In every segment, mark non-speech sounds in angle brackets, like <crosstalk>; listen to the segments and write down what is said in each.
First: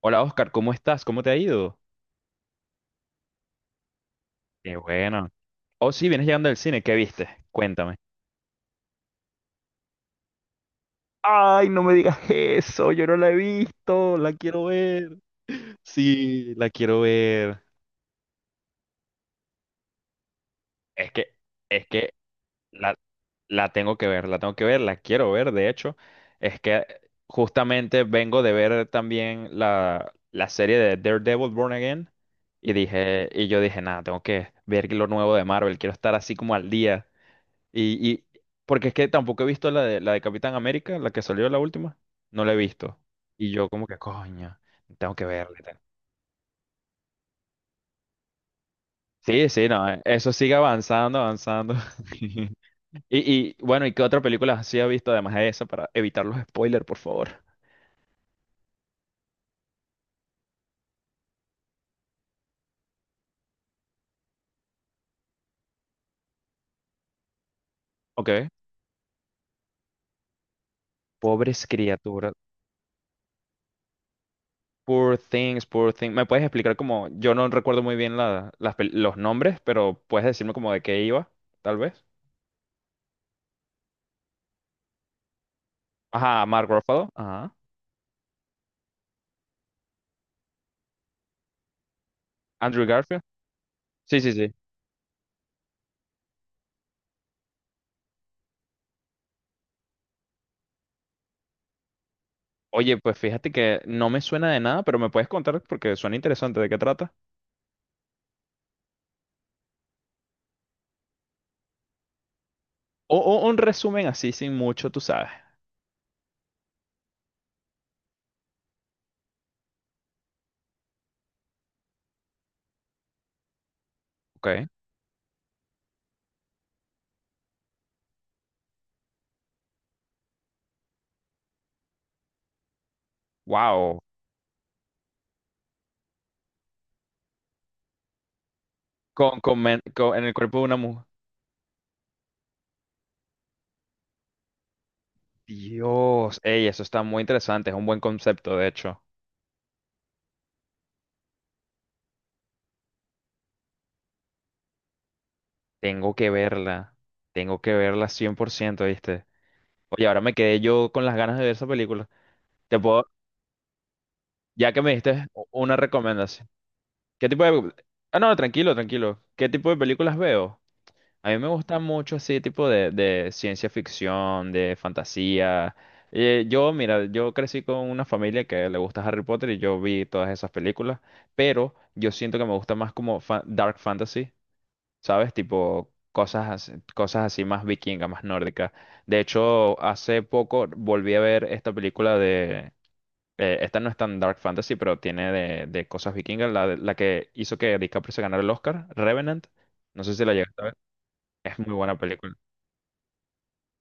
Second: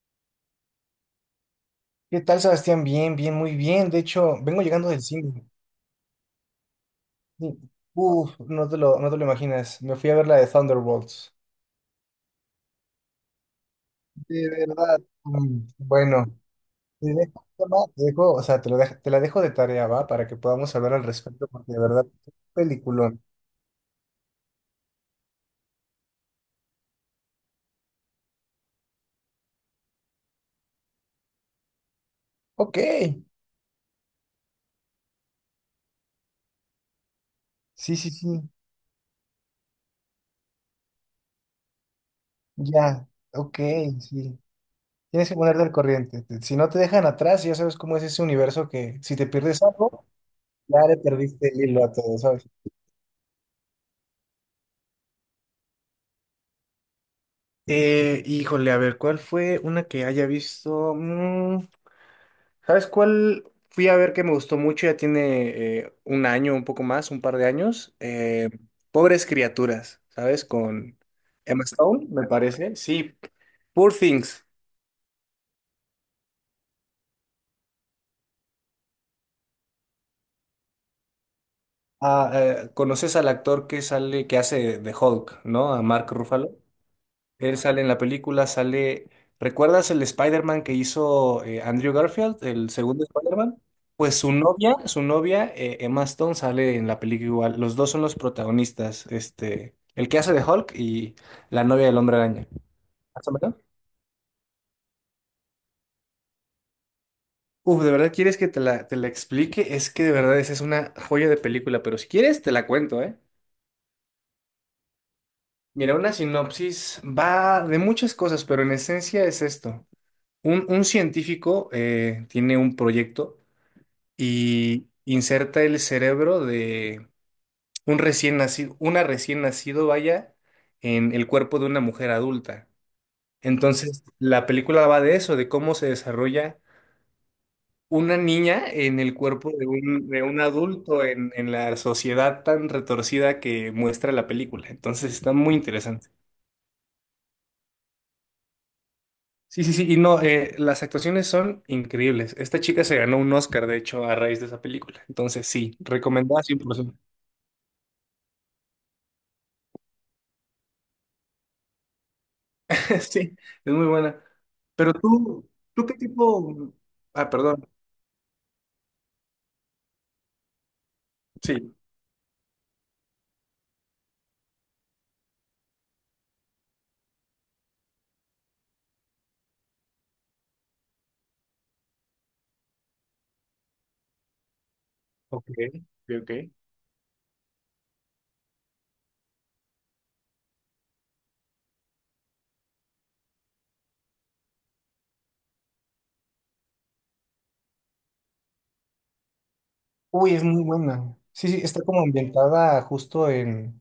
Hola Oscar, ¿cómo estás? ¿Cómo te ha ido? ¿Qué tal, Sebastián? Bien, bien, muy bien. De hecho, vengo Qué llegando del bueno. cine. Oh, sí, vienes llegando del cine, ¿qué viste? Sí. Cuéntame. Uf, no te lo imaginas. Me fui a ver la de Thunderbolts. Ay, no me digas eso, yo no la he visto, la De quiero verdad. ver. Bueno, Sí, la quiero te dejo, ver. ¿no? te dejo- o sea, te lo dejo- te la dejo de tarea, ¿va? Para que podamos hablar al Es que, respecto, porque de es verdad, que qué la, peliculón. la tengo que ver, la tengo que ver, la quiero ver, de hecho. Es que justamente vengo de ver también la serie de Daredevil Born Again. Y Ok, dije, y yo dije, nada, tengo que ver lo nuevo de Marvel, quiero estar así como al día. sí, Y, sí, y sí, porque es que tampoco he visto la de Capitán América, la que salió la última, no la he visto. ya, Y ok, yo como que, sí. coño, tengo que Tienes que verla. ponerte Y al tal. corriente. Si no te dejan atrás, ya sabes cómo es ese universo que si te Sí, pierdes sí, no, algo, eso sigue ya le avanzando, perdiste el avanzando. hilo a todo, ¿sabes? <laughs> Y, y bueno, ¿y qué otra película sí ha visto además de esa para evitar los spoilers, por favor? Híjole, a ver, ¿cuál fue una que haya visto? ¿Sabes cuál fui a ver que me gustó mucho? Ya tiene un año, un poco más, un par de años. Ok. Pobres criaturas, ¿sabes? Con Emma Pobres Stone, me criaturas. parece. Sí, Poor Things. Poor things, poor things. ¿Me puedes explicar como, yo no recuerdo muy bien los nombres, pero puedes decirme como de qué iba, tal vez? ¿Conoces al actor que sale, que hace de Hulk, ¿no? A Mark Ajá, Ruffalo. Mark Ruffalo. Ajá. Él sale en la película, sale. ¿Recuerdas el Spider-Man que hizo Andrew Garfield, el Andrew segundo Garfield. Spider-Man? Pues Sí, su sí, sí. novia, su novia, eh, Emma Stone, sale en la película igual. Los dos son los protagonistas. Este, el que hace de Hulk y la novia del Hombre Araña. Oye, pues ¿Más o fíjate menos? que no me suena de nada, pero me puedes contar porque suena interesante de qué trata. Uf, ¿de verdad quieres que te la explique? Es que de verdad esa es una joya de película, pero si quieres te la cuento, O, ¿eh? o un resumen así, sin mucho, tú sabes. Mira, una sinopsis va de muchas cosas, pero en esencia es esto. Un científico tiene un proyecto Ok. y inserta el cerebro de un recién nacido, una recién nacido, vaya, en el cuerpo de una mujer adulta. Wow. Entonces, la película va de eso, de cómo se desarrolla una niña en el cuerpo de un, de En el un cuerpo de una mujer. adulto en la sociedad tan retorcida que muestra la película. Entonces, está muy interesante. Dios. Ey, eso está muy interesante. Es un buen concepto, de hecho. Sí, sí, sí, y no, las actuaciones son increíbles. Esta chica se ganó un Oscar, de hecho, a raíz de esa película. Entonces, sí, Tengo que recomendada verla. 100%. Tengo que verla 100%, ¿viste? Oye, ahora me quedé yo con las ganas de ver esa película. Te <laughs> puedo, Sí, es muy buena. ya que me Pero diste tú, una ¿tú qué recomendación. tipo? ¿Qué Ah, tipo perdón. de... Ah, no, tranquilo, tranquilo. ¿Qué tipo de películas veo? A mí me Sí. gusta mucho ese tipo de ciencia ficción, de fantasía. Mira, yo crecí con una familia que le gusta Harry Potter y yo vi todas esas películas, pero yo siento que me gusta más como dark fantasy, ¿sabes? Ok, Tipo ok, ok. cosas así más vikinga, más nórdica. De hecho, hace poco volví a ver esta película esta no es tan dark fantasy, pero tiene de cosas vikingas, la que hizo que DiCaprio se ganara el Oscar, Revenant. No sé si la Uy, es llegaste muy a ver. buena. Sí, Es sí, muy está buena como película. ambientada justo en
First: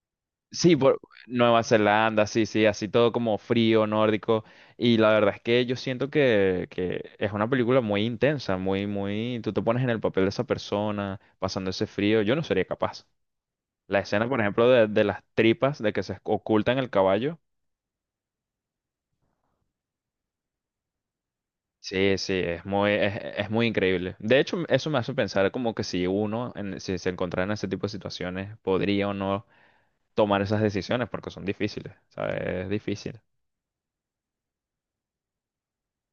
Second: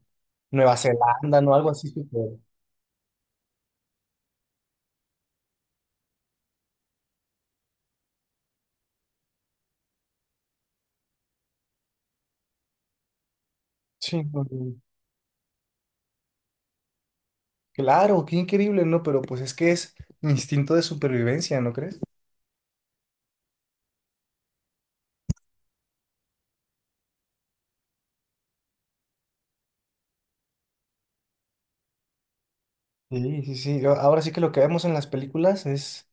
Sí, Nueva por Zelanda, ¿no? Nueva Algo así Zelanda, súper. sí, sí, así todo como frío, nórdico. Y la verdad es que yo siento que es una película muy intensa, muy, muy. Tú te pones en el papel de esa persona, pasando ese frío. Yo no sería capaz. La Sí, escena, por no, ejemplo, no, de las tripas, de que se ocultan el caballo. claro, qué increíble, ¿no? Pero pues es que es instinto de supervivencia, ¿no crees? Sí, sí, es muy increíble. De hecho, eso me hace pensar como que si uno, si se encontrara en ese tipo de situaciones, podría o no tomar esas decisiones, porque son difíciles, ¿sabes? Es difícil. Sí, sí, sí. Ahora sí que lo que vemos en las películas es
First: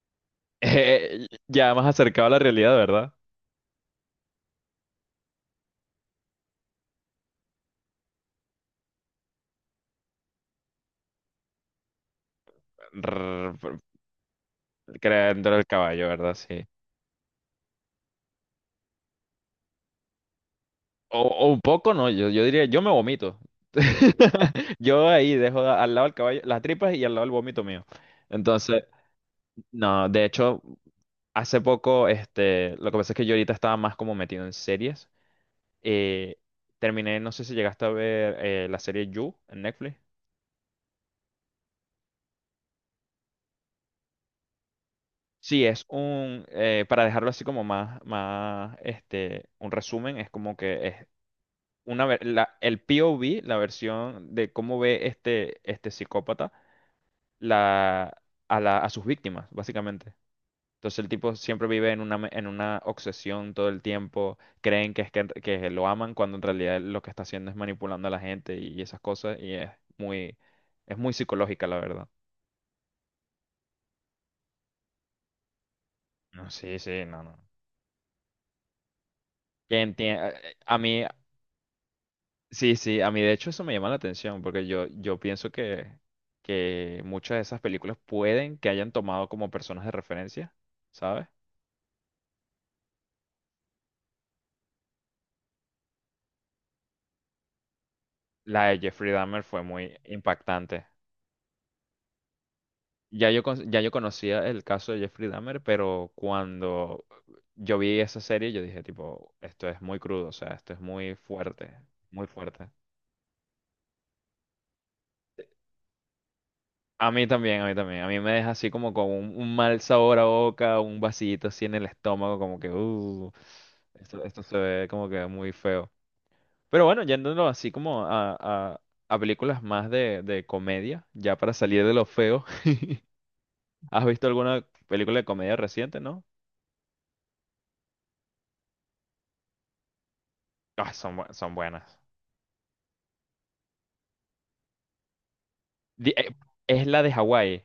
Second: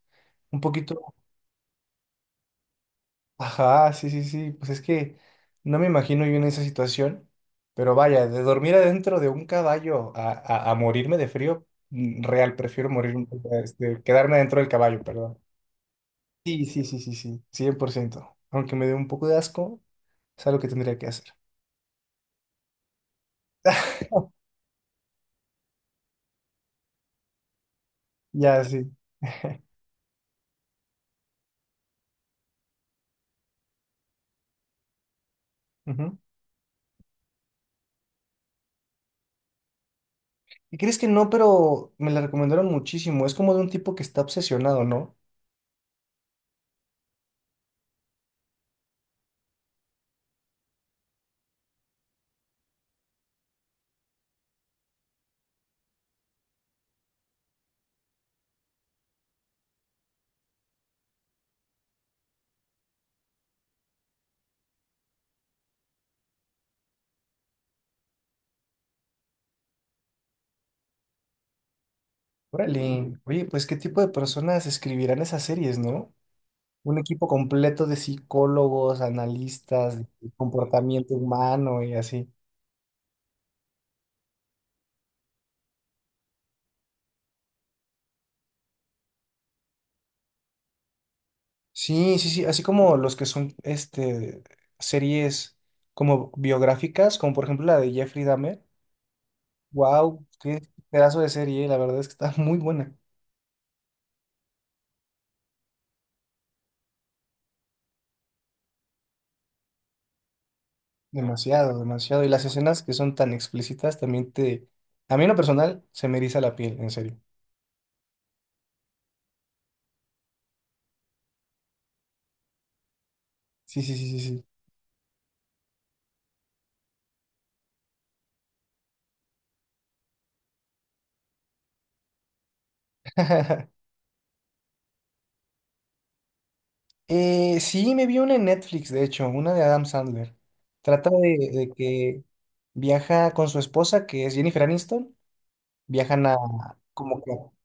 un poquito. Ya más acercado a la realidad, ¿verdad? Ajá, sí, sí, sí. Pues es que no me imagino yo en esa situación, pero vaya, de dormir adentro de un caballo a, a morirme de frío, real, prefiero morir, Rrr, este, quedarme dentro del caballo, perdón. creando el caballo, ¿verdad? Sí. Sí, sí, sí, sí, sí, cien por ciento. Aunque me dé un poco de asco, es algo que tendría que O, hacer. o un poco, no, yo diría, yo me vomito. <laughs> <laughs> Yo ahí dejo al lado del caballo las tripas y al lado el vómito mío. Ya, Entonces, sí. no, de hecho, hace poco, este, lo que pasa es que yo ahorita estaba más como metido en series. Ujú. Eh, Terminé, no sé si llegaste a ver la serie You en Netflix. ¿Y crees que no? Pero me la recomendaron muchísimo. Es como de un tipo que está obsesionado, ¿no? Sí, es para dejarlo así como más, este, un resumen, es como que el POV, la versión de cómo ve este psicópata la, a sus víctimas, básicamente. Entonces el tipo siempre vive en una obsesión todo el tiempo, creen que lo aman cuando en realidad lo que está haciendo es manipulando a la gente y esas cosas, y muy, es muy psicológica, la verdad. Órale. Oye, pues ¿qué tipo de personas escribirán esas series, no? No, sí, Un sí, no, equipo no. completo de psicólogos, Que analistas, enti- de a a mí, comportamiento humano y así. sí, sí, a mí de hecho eso me llama la atención, porque yo pienso que muchas de esas películas pueden que hayan tomado como personas de referencia, ¿sabes? Sí, sí, sí, así como los que son este, series como biográficas, como por ejemplo la de Jeffrey Dahmer. La de Jeffrey Dahmer fue muy Wow, qué impactante. pedazo de serie, la verdad es que está muy buena. Ya yo conocía el caso de Jeffrey Dahmer, pero cuando yo vi esa serie, yo dije, tipo, esto es muy crudo, o sea, esto es muy fuerte, Demasiado, demasiado. muy Y las fuerte. escenas que son tan explícitas también te... A mí en lo personal se me eriza la piel, en A serio. mí también, a mí también. A mí me deja así como con un mal sabor a boca, un vacío así en el estómago, como que, Sí, sí, sí, esto sí, se ve como que muy feo. Pero bueno, yéndonos así como a películas más de comedia, ya para salir de lo feo. <laughs> sí. <laughs> ¿Has visto alguna película de comedia reciente, no? Sí, me vi una en Netflix, de hecho, una de Adam Sandler. Ah, Trata de, son de buenas. que viaja con su esposa, que es Jennifer Aniston. Di- Viajan eh, a, Es la de como que, Hawái.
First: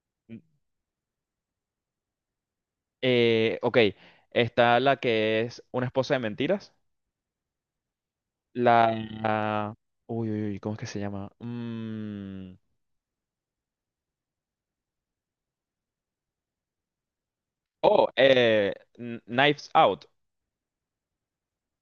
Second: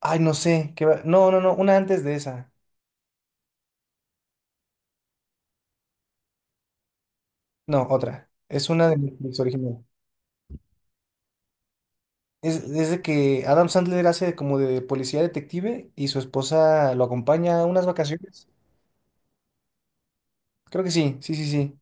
ay, no Mm, sé, qué va- no, no, no, una antes de esa. ok, está la que es una esposa de mentiras. No, otra. Es una La... de Netflix la- original. Uy, uy, uy, ¿cómo es que se llama? Es de que Adam Sandler hace como de policía detective y su esposa lo acompaña a unas Oh, vacaciones. Knives Out. Creo que sí, sí, sí, sí.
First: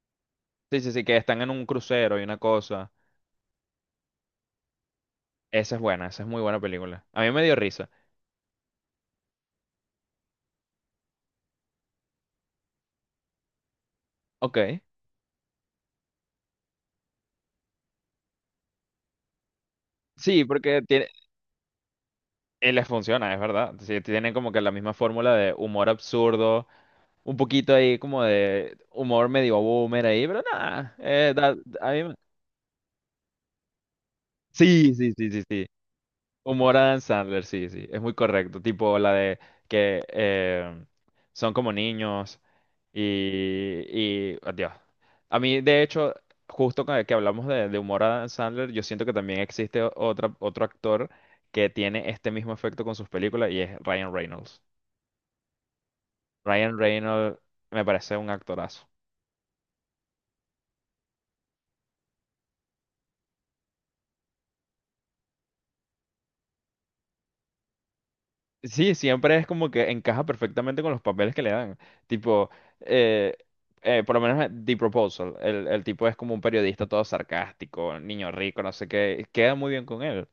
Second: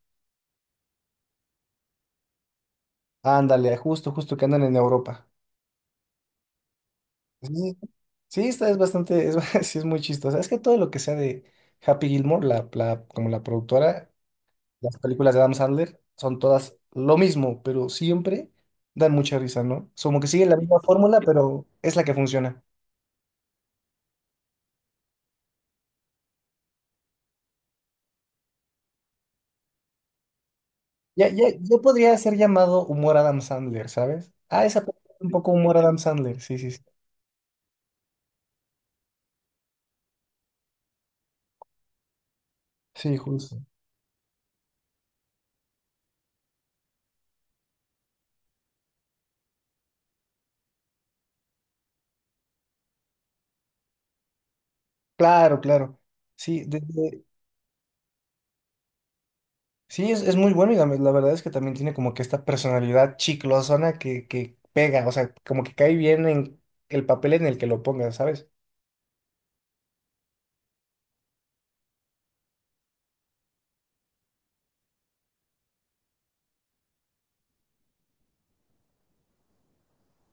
Sí, sí, sí, que están en un crucero y una cosa. Ándale, justo, justo que andan en Europa. Esa es buena, esa es muy buena película. A mí me dio Sí, risa. sí, esta es bastante, es, <laughs> sí, es muy chistosa. Es que todo lo que sea de Happy Gilmore, como la productora, Ok. las películas de Adam Sandler son todas lo mismo, pero siempre dan mucha risa, ¿no? Es como que Sí, sigue la misma porque fórmula, pero es la que funciona. Les funciona, es verdad. Sí, tienen como que la misma fórmula de humor absurdo, un poquito ahí como de humor medio boomer ahí, pero nada. Ya, ya, ya a mí me- podría ser llamado humor Adam Sandler, ¿sabes? Ah, esa Sí, sí, película es sí, un sí, poco sí. humor Adam Sandler, sí, sí, Humor sí. Adam Sandler, sí, sí, es muy correcto. Tipo la de que son como niños. Sí, justo. Y, y adiós. A mí, de hecho, justo con el que hablamos de humor Adam Sandler, yo siento que también existe otro actor que tiene este mismo efecto con sus películas y es Ryan Reynolds. Claro, claro. Sí, Ryan desde, Reynolds me parece un actorazo. sí, es muy bueno y la verdad es que también tiene como que esta personalidad chiclosona que pega, o sea, como que cae bien en el papel en el que lo pongas, ¿sabes? Sí, siempre es como que encaja perfectamente con los papeles que le dan. Tipo, eh, por lo menos en The Proposal. El tipo es como un periodista todo sarcástico, niño rico, no sé qué. Queda muy bien con él.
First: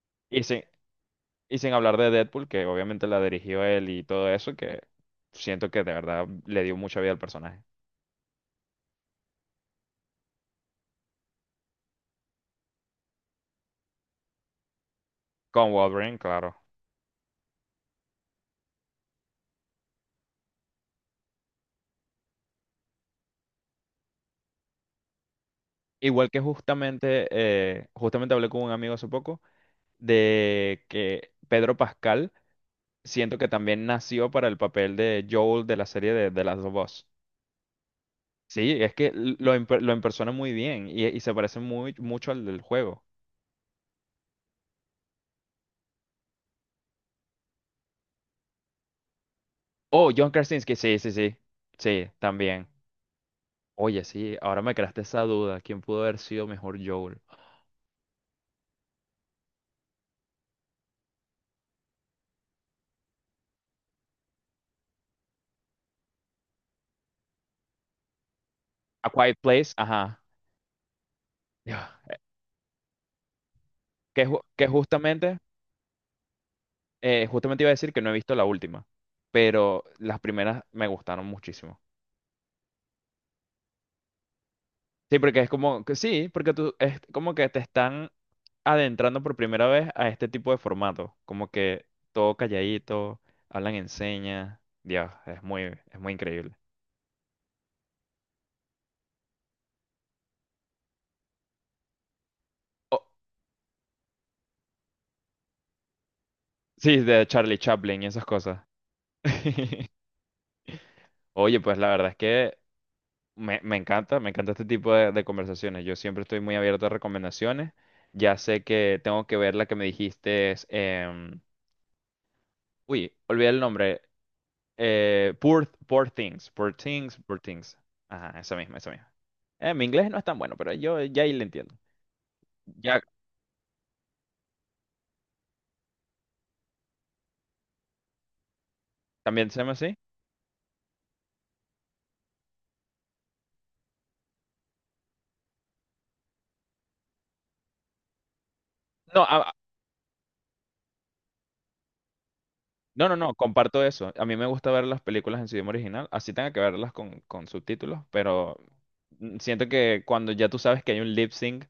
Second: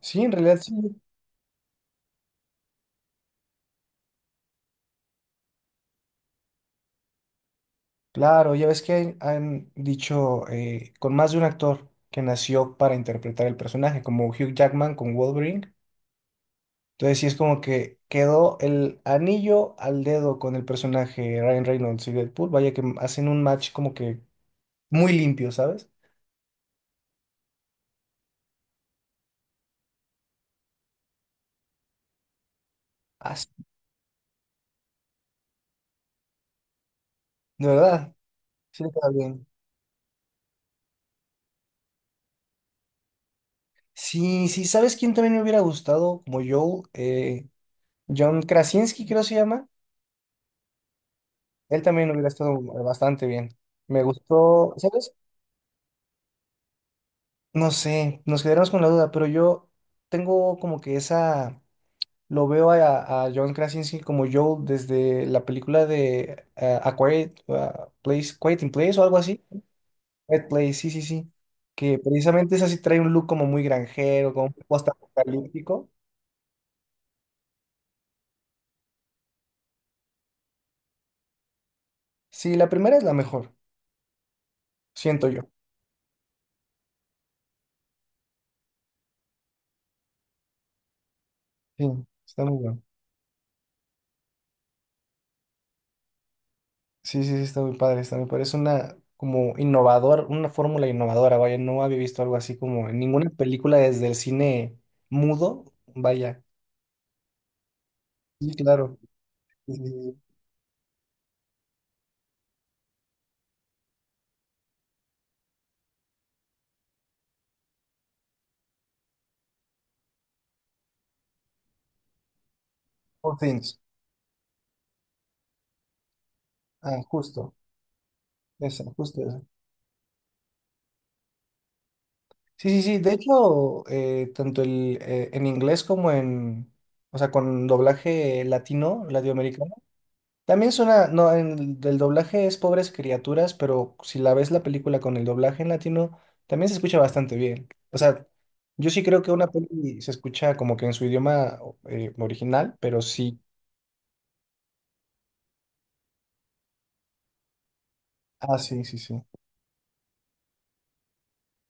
Sí, en y realidad sí. Y sin hablar de Deadpool, que obviamente la dirigió él y todo eso, que siento que de verdad le dio mucha vida al personaje. Claro, ya ves que han dicho con más de un actor que nació para interpretar el personaje, como Hugh Jackman con Con Wolverine. Wolverine, claro. Entonces sí es como que quedó el anillo al dedo con el personaje Ryan Reynolds y Deadpool, vaya que hacen un match como que muy limpio, ¿sabes? Igual que justamente hablé con un amigo hace poco de que Pedro Pascal siento que Así, también nació para el papel de Joel de la serie de The Last of Us. de verdad, Sí, sí le es que queda bien. lo empersona muy bien y se parece mucho al del juego. Sí, sí, ¿sabes quién también me hubiera gustado? Como Joel, John Krasinski creo se llama. Oh, John Krasinski, sí, sí, sí. Él Sí, también hubiera estado también. bastante bien. Me Oye, sí, ahora me gustó, creaste ¿sabes? esa duda. ¿Quién pudo haber sido mejor Joel? No sé, nos quedaremos con la duda, pero yo tengo como que esa, lo veo a John Krasinski como Joel desde la película de A Quiet Place, Quiet in Place o A algo Quiet así. Place, ajá. Quiet Place, sí, sí, sí. Que Ya. precisamente es así, trae un look como muy Que, granjero, ju- como un que poco hasta justamente, apocalíptico. Justamente iba a decir que no he visto la última, pero las primeras me gustaron muchísimo. Sí, la primera es la mejor, Sí, siento porque es yo. como que sí, porque tú es como que te están adentrando por primera vez a este tipo de formato, como que Sí, todo está muy bueno. calladito, hablan en señas, Dios, es muy increíble. Sí, sí, sí, está muy padre, está muy padre. Es una como innovador, una fórmula innovadora, vaya, no había visto algo así como en Oh, ninguna película desde el cine mudo, vaya. sí, de Charlie Chaplin y esas Sí, cosas. claro. <laughs> Y Oye, pues la verdad es que me encanta, me encanta este tipo de conversaciones. Yo siempre estoy muy abierto a recomendaciones. Ya sé que tengo que ver la que me dijiste. Uy, Poor olvidé el Things. nombre. Poor Things. Poor Ah, Things, Poor justo, Things. Ajá, esa misma, esa, esa misma. justo esa. Mi inglés no es tan bueno, pero yo ya ahí le entiendo. Sí, sí, sí, Ya, de hecho, tanto el, en inglés como en, o sea, con doblaje latino, ¿también se llama latinoamericano. así? También suena, no, el doblaje es Pobres Criaturas, pero si la ves la película con el doblaje en latino, también se escucha bastante bien. O sea, yo sí creo No, que una peli se escucha como que en su idioma original, pero no, no, no, sí. comparto eso. A mí me gusta ver las películas en su idioma original, así tenga que verlas con subtítulos, pero Ah, sí, sí, sí. Siento que cuando ya tú sabes que hay un lip sync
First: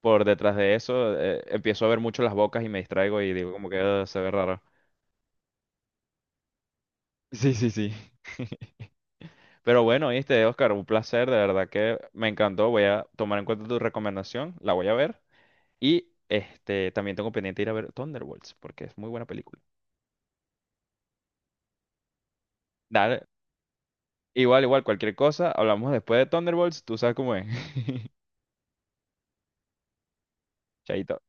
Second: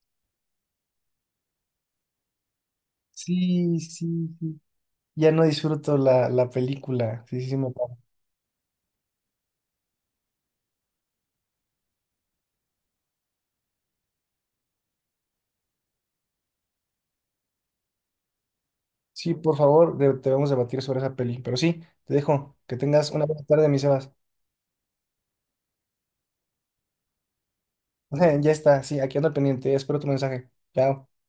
por detrás de eso, empiezo a ver mucho las bocas y me distraigo y digo como que Sí, "Ah, se sí, ve sí. raro. <laughs> Ya no disfruto la película. Sí, sí, Sí, sí, sí, me sí. pasa. <laughs> Pero bueno, viste, Oscar, un placer, de verdad que me encantó. Voy a tomar en cuenta tu recomendación, la voy a ver. Y este, también tengo pendiente ir a ver Thunderbolts, porque es muy buena Sí, por película. favor, debemos debatir sobre esa peli. Pero sí, te dejo. Que tengas una Dale, buena tarde, mi Sebas. igual, igual, cualquier cosa, hablamos después de Thunderbolts, tú sabes cómo es. <laughs> <laughs> Ya está, sí, aquí ando al pendiente. Espero tu mensaje. Chao. Chaito.